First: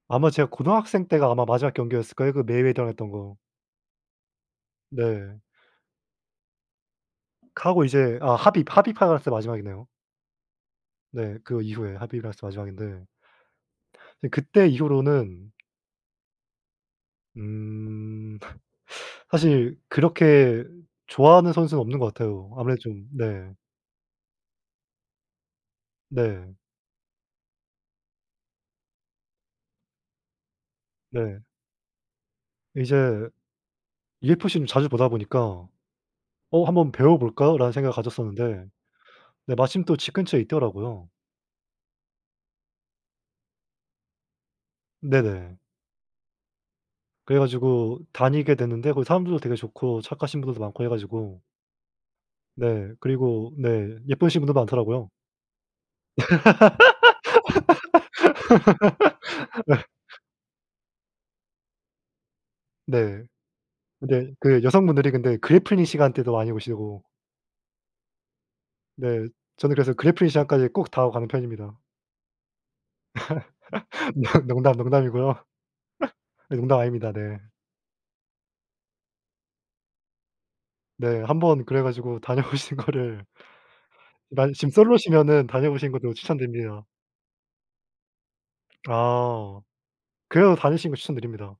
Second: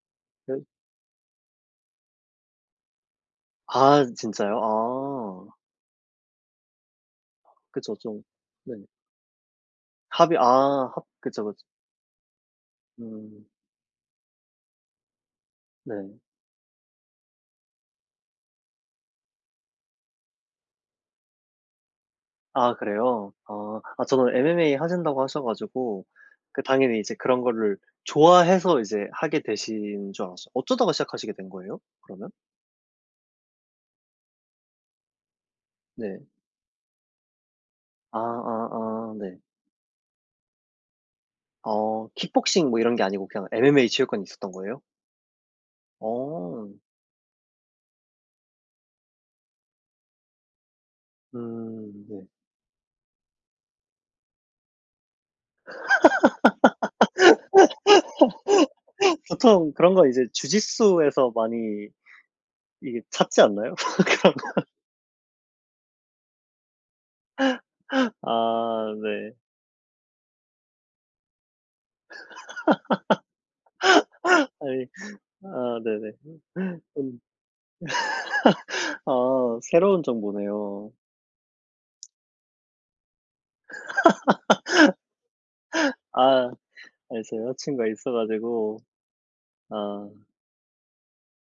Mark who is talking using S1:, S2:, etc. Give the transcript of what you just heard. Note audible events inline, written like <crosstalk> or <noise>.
S1: 아마 제가
S2: 예.
S1: 고등학생 때가 아마 마지막 경기였을 거예요 그 메이웨더랑 했던 거.
S2: 아 진짜요?
S1: 네.
S2: 아.
S1: 카고
S2: 그쵸.
S1: 이제
S2: 좀.
S1: 아 하빕
S2: 네.
S1: 하빕 할 때가 마지막이네요.
S2: 하빕. 아. 합
S1: 네.
S2: 그쵸, 그쵸.
S1: 그거 이후에 하빕이랑 했었던 게 마지막인데
S2: 음.
S1: 그때 이후로는
S2: 네.
S1: 음. 사실 그렇게 좋아하는 선수는 없는 것 같아요.
S2: 아
S1: 아무래도 좀
S2: 그래요?
S1: 네.
S2: 아. 아 저도 MMA 하신다고 하셔 가지고
S1: 네.
S2: 그 당연히 이제 그런 거를 좋아해서 이제 하게 되신 줄 알았어요. 어쩌다가 시작하시게
S1: 네.
S2: 된 거예요? 그러면?
S1: 이제 UFC를 자주 보다 보니까
S2: 네.
S1: '어 한번 배워볼까?'라는 생각을
S2: 아
S1: 가졌었는데
S2: 아 아. 네.
S1: 근데 마침 또 집 근처에 있더라고요.
S2: 어 킥복싱 뭐 이런 게 아니고 그냥 MMA 체육관이 있었던 거예요?
S1: 네네.
S2: 어.
S1: 그래 가지고 다니게 됐는데 거기 사람들도 되게 좋고 착하신 분들도 많고 해 가지고
S2: 음. 네.
S1: 네. 그리고 네 예쁘신 분도 많더라고요.
S2: <laughs> 보통 그런 거
S1: <laughs>
S2: 이제 주짓수에서 많이 이게
S1: 네.
S2: 찾지 않나요? <laughs>
S1: 근데
S2: 그런
S1: 그
S2: 거.
S1: 여성분들이 근데 그래플링 시간대도 많이 오시고
S2: <laughs> 아
S1: 네.
S2: 네.
S1: 저는 그래서 그래플링 시간까지 꼭 다 하고 가는 편입니다. <laughs> <unintelligible>
S2: <laughs>
S1: 농담,
S2: 아니.
S1: 농담이고요.
S2: 아 네네.
S1: <laughs> 네 농담 아닙니다.
S2: 음.
S1: 네.
S2: <laughs> 아 새로운 정보네요.
S1: 네. 한번 그래 가지고 다녀보시는 거를 만일 지금 솔로시면은 다녀보시는
S2: <laughs>
S1: 것도
S2: 아.
S1: 추천드리긴 해요.
S2: 아 제가 여자 친구가 있어 가지고.
S1: 아.
S2: 아.
S1: 그래도 다니시는 거 추천드립니다.